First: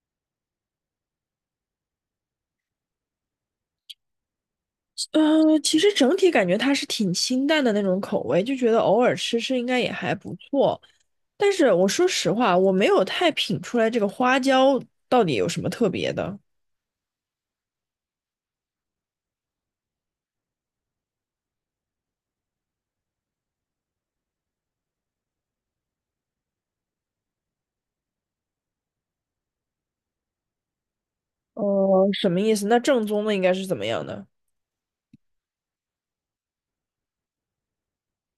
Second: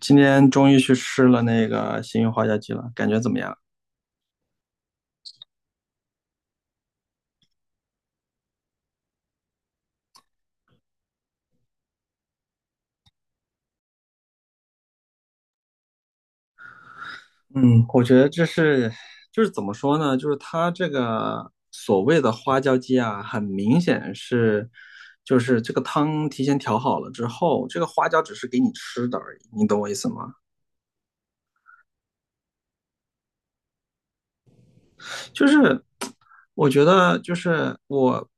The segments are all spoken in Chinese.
今天终于去吃了那个新运花椒鸡了，感觉怎么样？嗯，其实整体感觉它是挺清淡的那种口味，就觉得偶尔吃吃应该也还不错。但是我说实话，我没有太品出来这个花椒到底有什么特别的。嗯，我觉得就是怎么说呢？就是它这个所谓的花椒鸡啊，很明显就是这个汤提前调好了之后，这个花椒只是给你吃的而已，你懂我意思吗？呃，什么意思？那正宗的应该是怎么样的？就是我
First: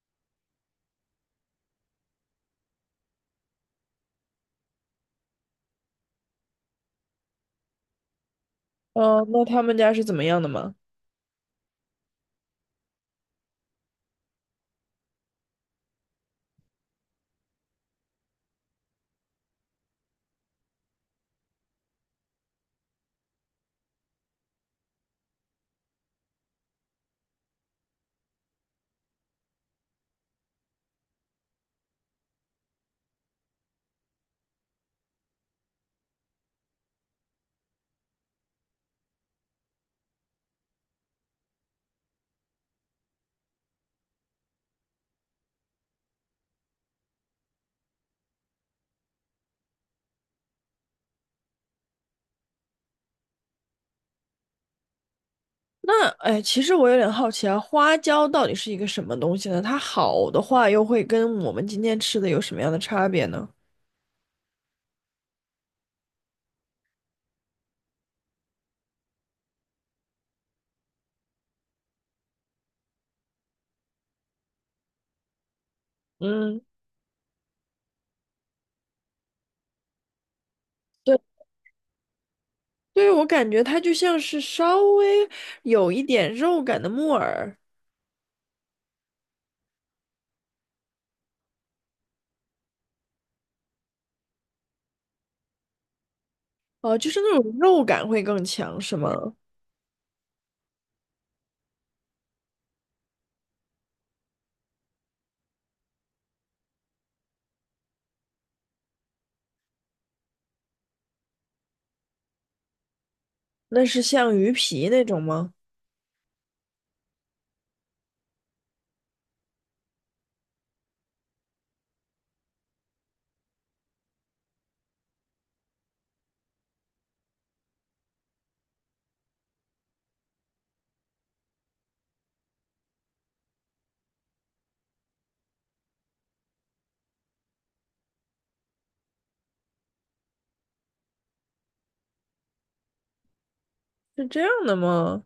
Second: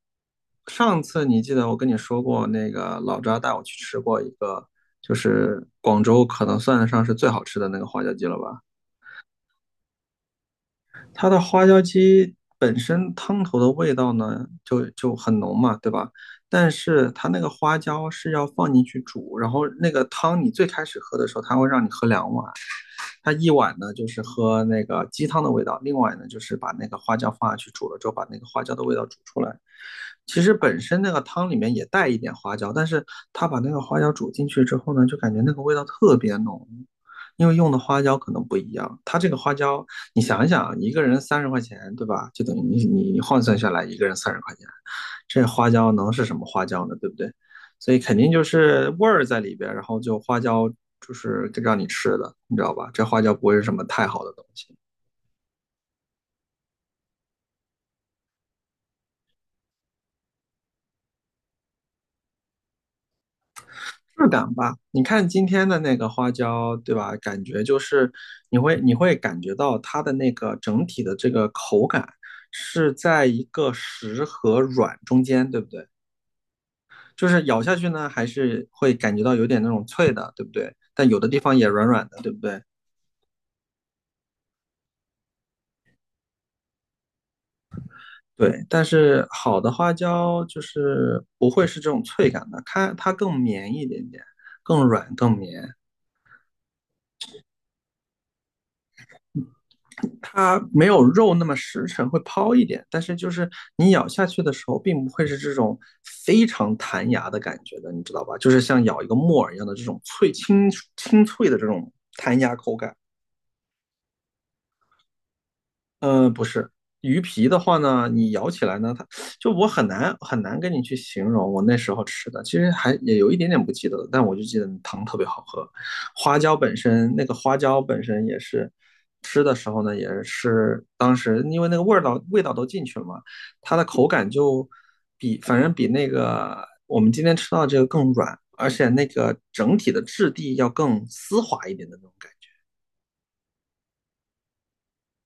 上次你记得我跟你说过，那个老张带我去吃过一个，就是广州可能算得上是最好吃的那个花椒鸡了吧？那他们家是怎么样的吗？它的花椒鸡本身汤头的味道呢，就很浓嘛，对吧？但是它那个花椒是要放进去煮，然后那个汤你最开始喝的时候，它会让你喝2碗，它一碗呢就是喝那个鸡汤的味道，另外呢就是把那个花椒放下去煮了之后，把那个花椒的味道煮出来。其实本身那个汤里面也带一点花椒，但是他把那个花椒煮进去之后呢，就感觉那个味道特别浓，因为用的花椒可能不一样。它这个花椒，你想一想啊，一个人三十块钱，对吧？就等于你换算下来，一个人三十块钱，这花椒能是什么花椒呢？对不对？所以肯定就是味儿在里边，然后就花椒就是让你吃的，你知道吧？这花椒不会是什么太好的东西，那哎，其实我有点好奇啊，花椒到底是一个什么东西呢？它好的话，又会跟我们今天吃的有什么样的差别呢？质感吧？你看今天的那个花椒，对吧？感觉就是你会感觉到它的那个整体的这个口感是在一个实和软中间，对不对？嗯，就是咬下去呢，还是会感觉到有点那种脆的，对不对？但有对。的地方也软软的，对不对？对，我感觉它就像是稍微有一点肉感的木耳，对，但是好的花椒就是不会是这种脆感的，它更绵一点点，更软更绵，哦、就是那种肉感会更强，是吗？它没有肉那么实诚，会抛一点，但是就是你咬下去的时候，并不会是这种非常弹牙的感觉的，你知道吧？就是像咬一个木耳一样的这种清脆的这种弹牙口感。那是像鱼皮那种吗？不是鱼皮的话呢，你咬起来呢，我很难跟你去形容我那时候吃的，其实还也有一点点不记得了，但我就记得汤特别好喝。花椒本身，那个花椒本身也是吃的时候呢，也是当时因为那个味道都进去了嘛，它的口感反正比那个我们今天吃到的这个更软，而且那个整体的质地要更丝滑一点的那种感觉。是这样的吗？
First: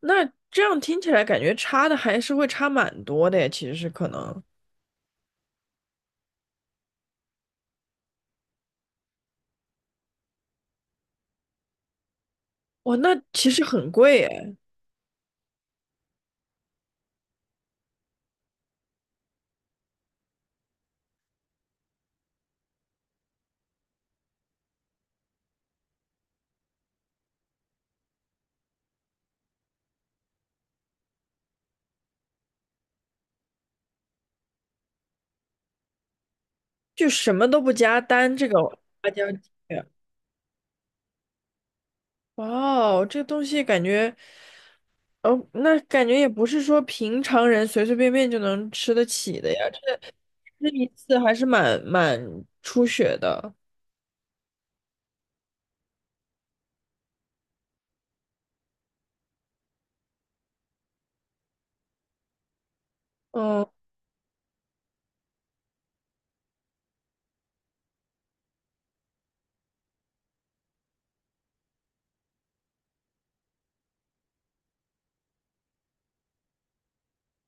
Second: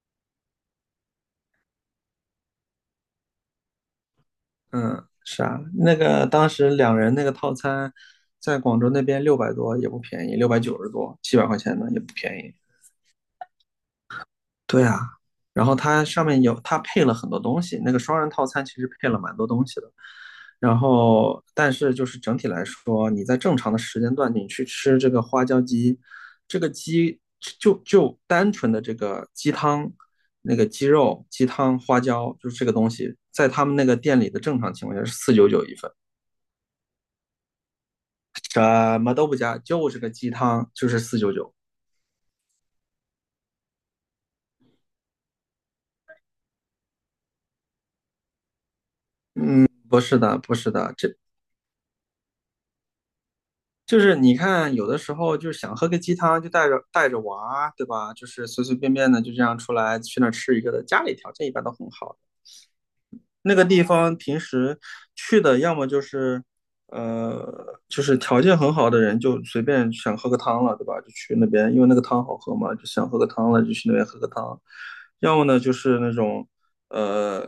那这样听起来感觉差的还是会差蛮多的耶，其实是可能。嗯，是啊，那个当时2人那个套餐，在广州那边600多也不便宜，690多，700块呢也不便宜。哇，那其实很贵哎，对啊，然后它上面它配了很多东西，那个双人套餐其实配了蛮多东西的。然后，但是就是整体来说，你在正常的时间段你去吃这个花椒鸡，这个鸡就单纯的这个鸡汤、那个鸡肉、鸡汤、花椒，就是这个东西，在他们那个店里的正常情况下是四九九一份。就什么都不加，单这个什花么都椒不鸡加，就是个鸡汤，就是四九九。哇哦，这东西感觉，哦，那感觉也不是说平常人随随便便就能吃得起的呀。不是的，不那是一的，次还是蛮蛮出血的。就是你看，有的时候就是想喝个鸡汤，就带着娃，对吧？就是随随便便的就这样出来去那儿吃一个的，家里条件一般都很好，那嗯，个地方平时去的，要么就是就是条件很好的人就随便想喝个汤了，对吧？就去那边，因为那个汤好喝嘛，就想喝个汤了，就去那边喝个汤。要么呢，就是那种呃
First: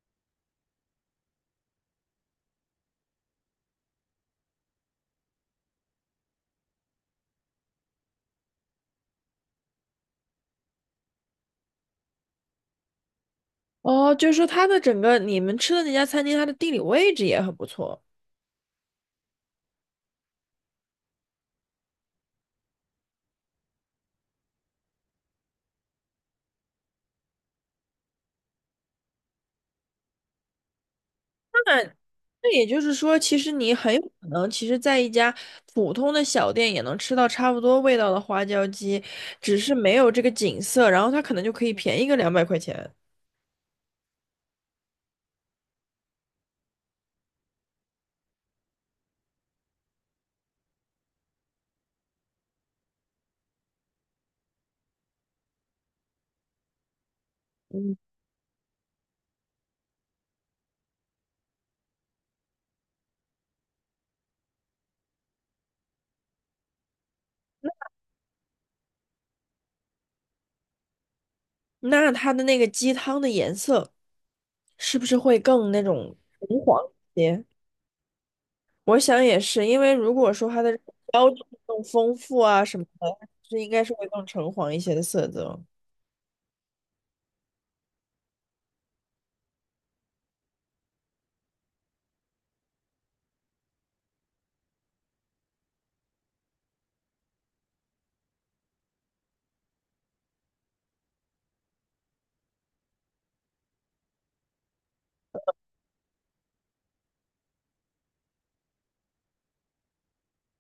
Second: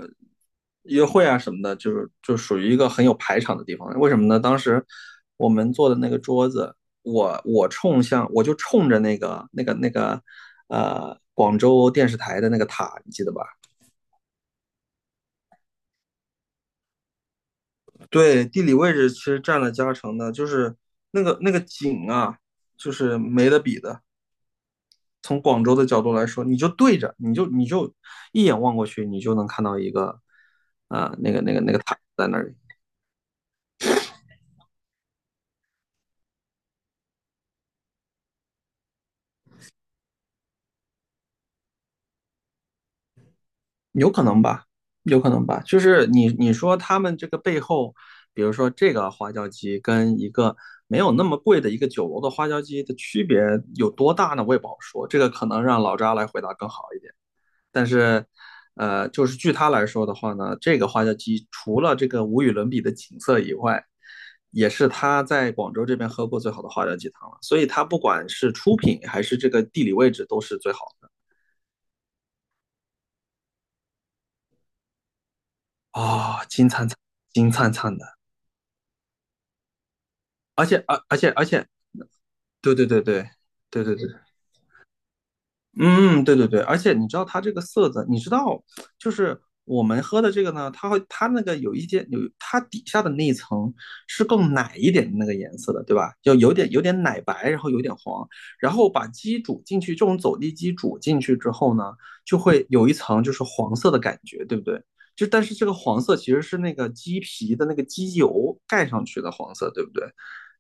约会啊什么的，就是就属于一个很有排场的地方。为什么呢？当时我们坐的那个桌子，我就冲着那个广州电视台的那个塔，你记得吧？哦，就是说它的整个你们吃的那家餐厅，它的地理位置也很不错。对，地理位置其实占了加成的，就是那个景啊，就是没得比的。从广州的角度来说，你就对着，你就一眼望过去，你就能看到一个，那个塔在那那里，也就是说，其实你很有可能，其实在一家普通的小店也能吃到差不多味道的花椒鸡，只是没有这个景色，然后它可能就可以便宜个200块钱。有可能吧，有可能吧。就是你说他们这个背后，比如说这个花椒鸡跟一个没有那么贵的一个酒楼的花椒鸡的区别有多大呢？我也不好说，这个可能让老扎来回答更好一点。但嗯，是，就是据他来说的话呢，这个花椒鸡除了这个无与伦比的景色以外，也是他在广州这边喝过最好的花椒鸡汤了。所以，他不管是出品还是这个地理位置，都是最好的。那它的那个鸡汤的颜色是不是会更那种啊、红金黄灿灿，一些？金灿灿的。我想也是，因为如果说它而的且，而而标且志而且，更丰富啊对什么对对的，对是应该对是对对会对。更橙黄一些的色泽。嗯，对对对，而且你知道它这个色泽，你知道，就是我们喝的这个呢，它会它那个有一些有它底下的那一层是更奶一点的那个颜色的，对吧？就有点奶白，然后有点黄，然后把鸡煮进去，这种走地鸡煮进去之后呢，就会有一层就是黄色的感觉，对不对？但是这个黄色其实是那个鸡皮的那个鸡油盖上去的黄色，对不对？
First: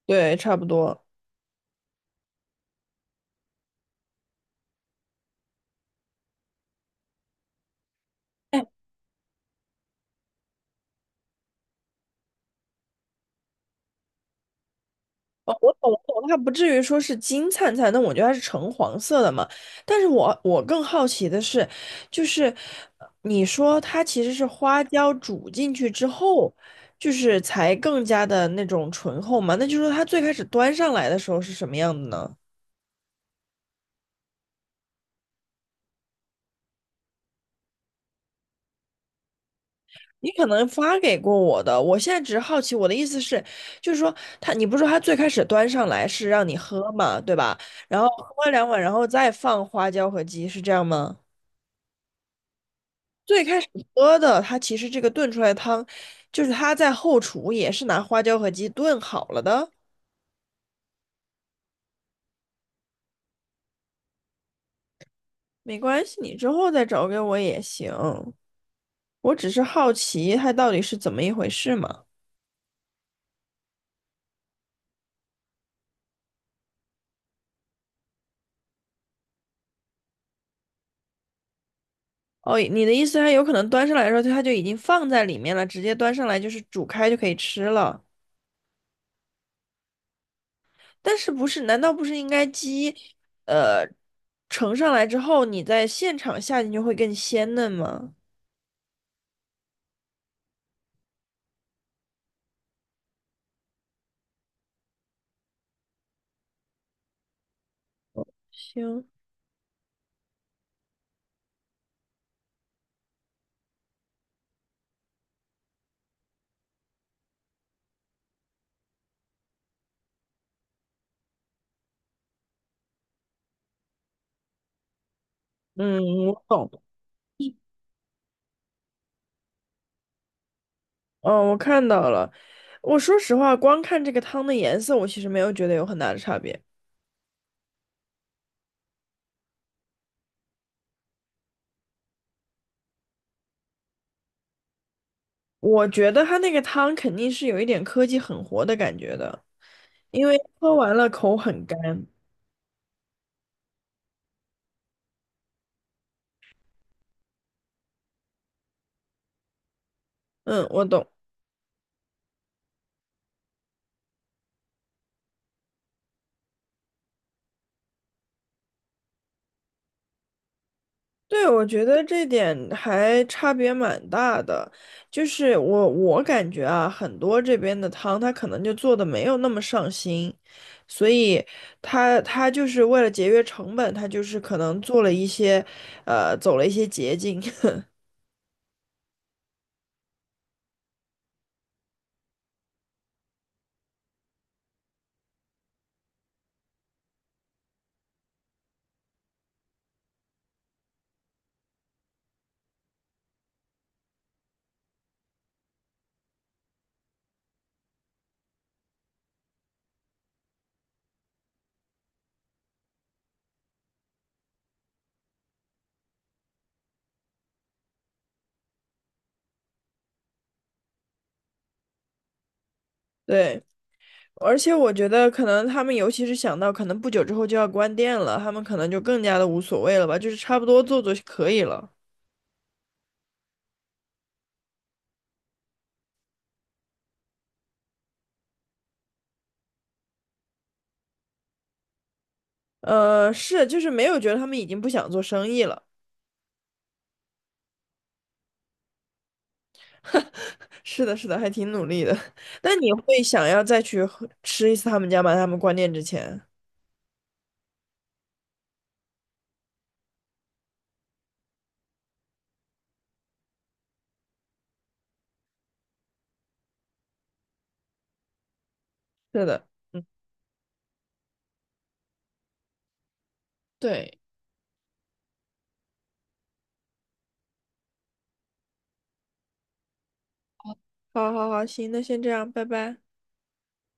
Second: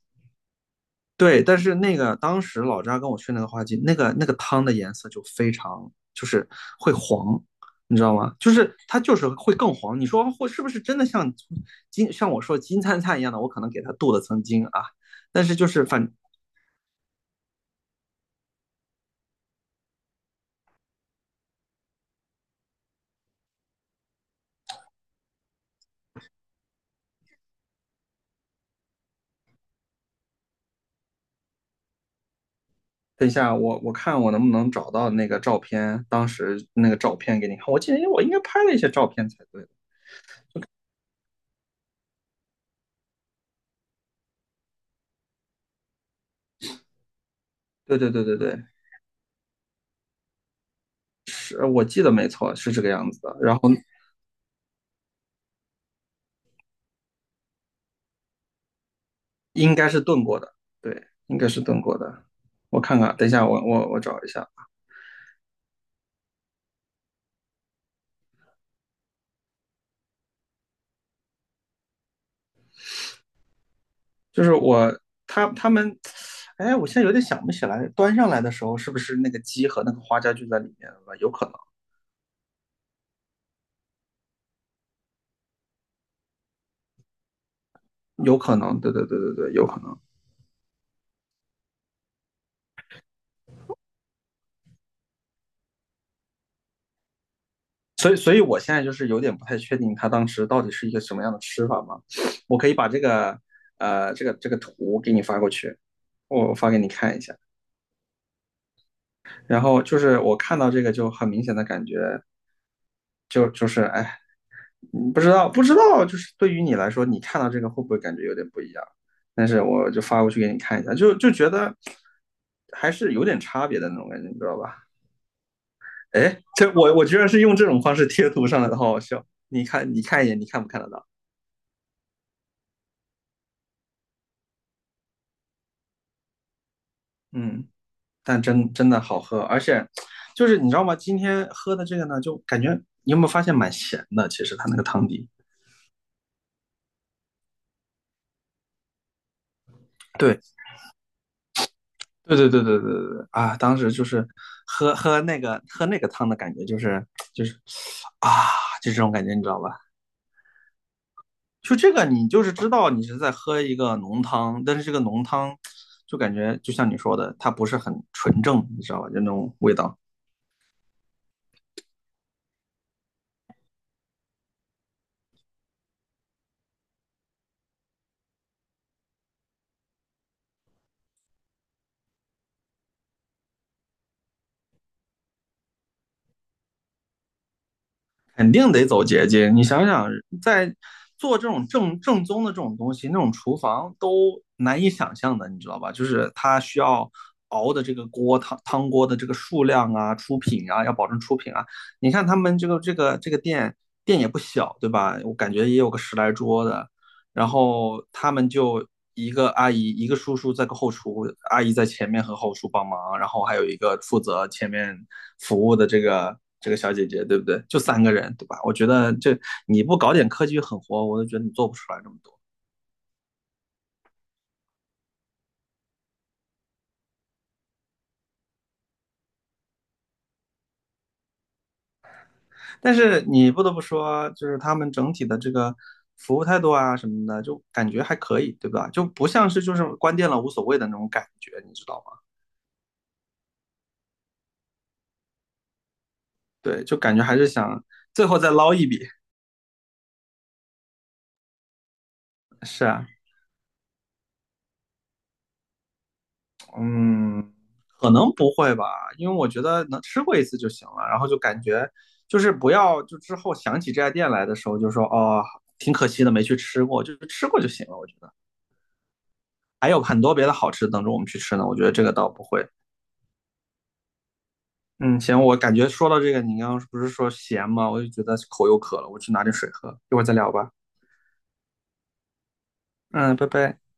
对，差不多。对，但是那个当时老张跟我去那个花鸡，那个汤的颜色就非常就是会黄，你知道吗？就哎，是它就是会更黄。你说会是不是真的像像我说金灿灿一样的？我可能给它镀了层金啊，但是哦就我是懂我懂，它不至于说是金灿灿，那我觉得它是橙黄色的嘛。但是我更好奇的是，就是你说它其实是花椒煮进去之后，就是才更加的那种醇厚嘛？那就是说它最开始端上来的时候是什么样的呢？等一下我看我能不能找到那个照片，当时那个照片给你看。我记得我应该拍了一些照片才对。你可能发给过我的，我现在只是好奇。我的意思是，就是说他，你不是说他最开始端上来是让你喝嘛，对吧？对然后对对对喝对，2碗，然后再放花椒和鸡，是这样吗？是我记得没错，是这个样子的。最然开始后喝的，它其实这个炖出来的汤，就是它在后厨也是拿花椒和鸡炖好了的，应该是炖过的，对，应该是炖过的。我看看，等一下，我找一下，没关系，你之后再找给我也行。我只是好奇它到底是怎么一回事嘛。就是他们，哎，我现在有点想不起来，端上来的时候是不是那个鸡和那个花椒就在里面了吧，有可能，哦，你的意思，它有可能端上来的时候，它就已经放在里面了，直接端上来就是煮开就可以吃了。有可能，对对对对对，有可能。但是不是？难道不是应该鸡，呃，盛上来之后，你在现场下进去会更鲜嫩所吗？以所以我现在就是有点不太确定他当时到底是一个什么样的吃法嘛。我可以把这个这个图给你发过去，我发给你看一下。行，然后就是我看到这个就很明显的感觉，就是哎，不知道，不知道，就是对于你来说，你看到这个会不会感觉有点不一样？但是我就发过去给你看一下，就觉得还是有点差别的那种感觉，你知道吧？嗯，哎，我懂这了。我我居然是用这种方式贴图上来的，好好笑。你看，你看一眼，你看不看得到？嗯，我看到了。我说实话，光看这个汤的颜色，我其实没有觉得有很大的差别。嗯，但真真的好喝，而且就是你知道吗？今天喝的这个呢，就感觉你有没有发现蛮咸的？其实它那个汤底，我觉得它那个汤肯定是有一点科技狠活的感觉的，因为对，喝完了口很干。对对对对对对对啊！当时就是喝那个汤的感觉，就是啊，就这种感觉，你知道吧？嗯，我懂。就这个，你就是知道你是在喝一个浓汤，但是这个浓汤就感觉就像你说的，它不是很纯正，你知道吧？就那种味道。对，我觉得这点还差别蛮大的，就是我感觉啊，很多这边的汤他可能就做的没有那么上心，所以他就是为了节约成本，他就是可能做了一些，走了一些捷径，肯定得走捷径。你想想，在做这种正宗的这种东西，那种厨房都难以想象的，你知道吧？就是它需要熬的这个锅汤锅的这个数量啊、出品啊，要保证出品啊。你看他们这个店也不小，对吧？我感觉也有个10来桌的，然后他们就一个阿姨，一个叔叔在个后厨，阿姨在前面和后厨帮忙，然后还有一个负责前面服务的这个小姐姐，对不对？就三个人，对吧？我觉得你不搞点科技与狠活，我都觉得你做不出来这么多。对，而且我觉得可能他们尤其是想到可能不久之后就要关店了，他们可能就更加的无所谓了吧，就是差不多做做就可以了，但是你不得不说，就是他们整体的这个服务态度啊什么的，就感觉还可以，对吧？就不像是就是关店了无所谓的那种感觉，你知道吗？是，就是没有觉得他们已经不想做生意了。对，就感觉还是想最后再捞一笔。是的，是的，还挺努力的。那是你啊，会想要再去喝吃一次他们家吗？他们关店之前。嗯，可能不会吧，因为我觉得能吃过一次就行了，然后就感觉就是不要就之后想起这家店来的时候就说哦，挺可惜的没去吃过，就是吃过就行了。我觉得是的，还有嗯，很多别的好吃等着我们去吃呢，我觉得这个倒不会。对，嗯，行，我感觉说到这个，你刚刚不是说咸吗？我就觉得口又渴了，我去拿点水喝，一会儿再聊吧。好好好，行，那先这样，拜拜。嗯，拜拜。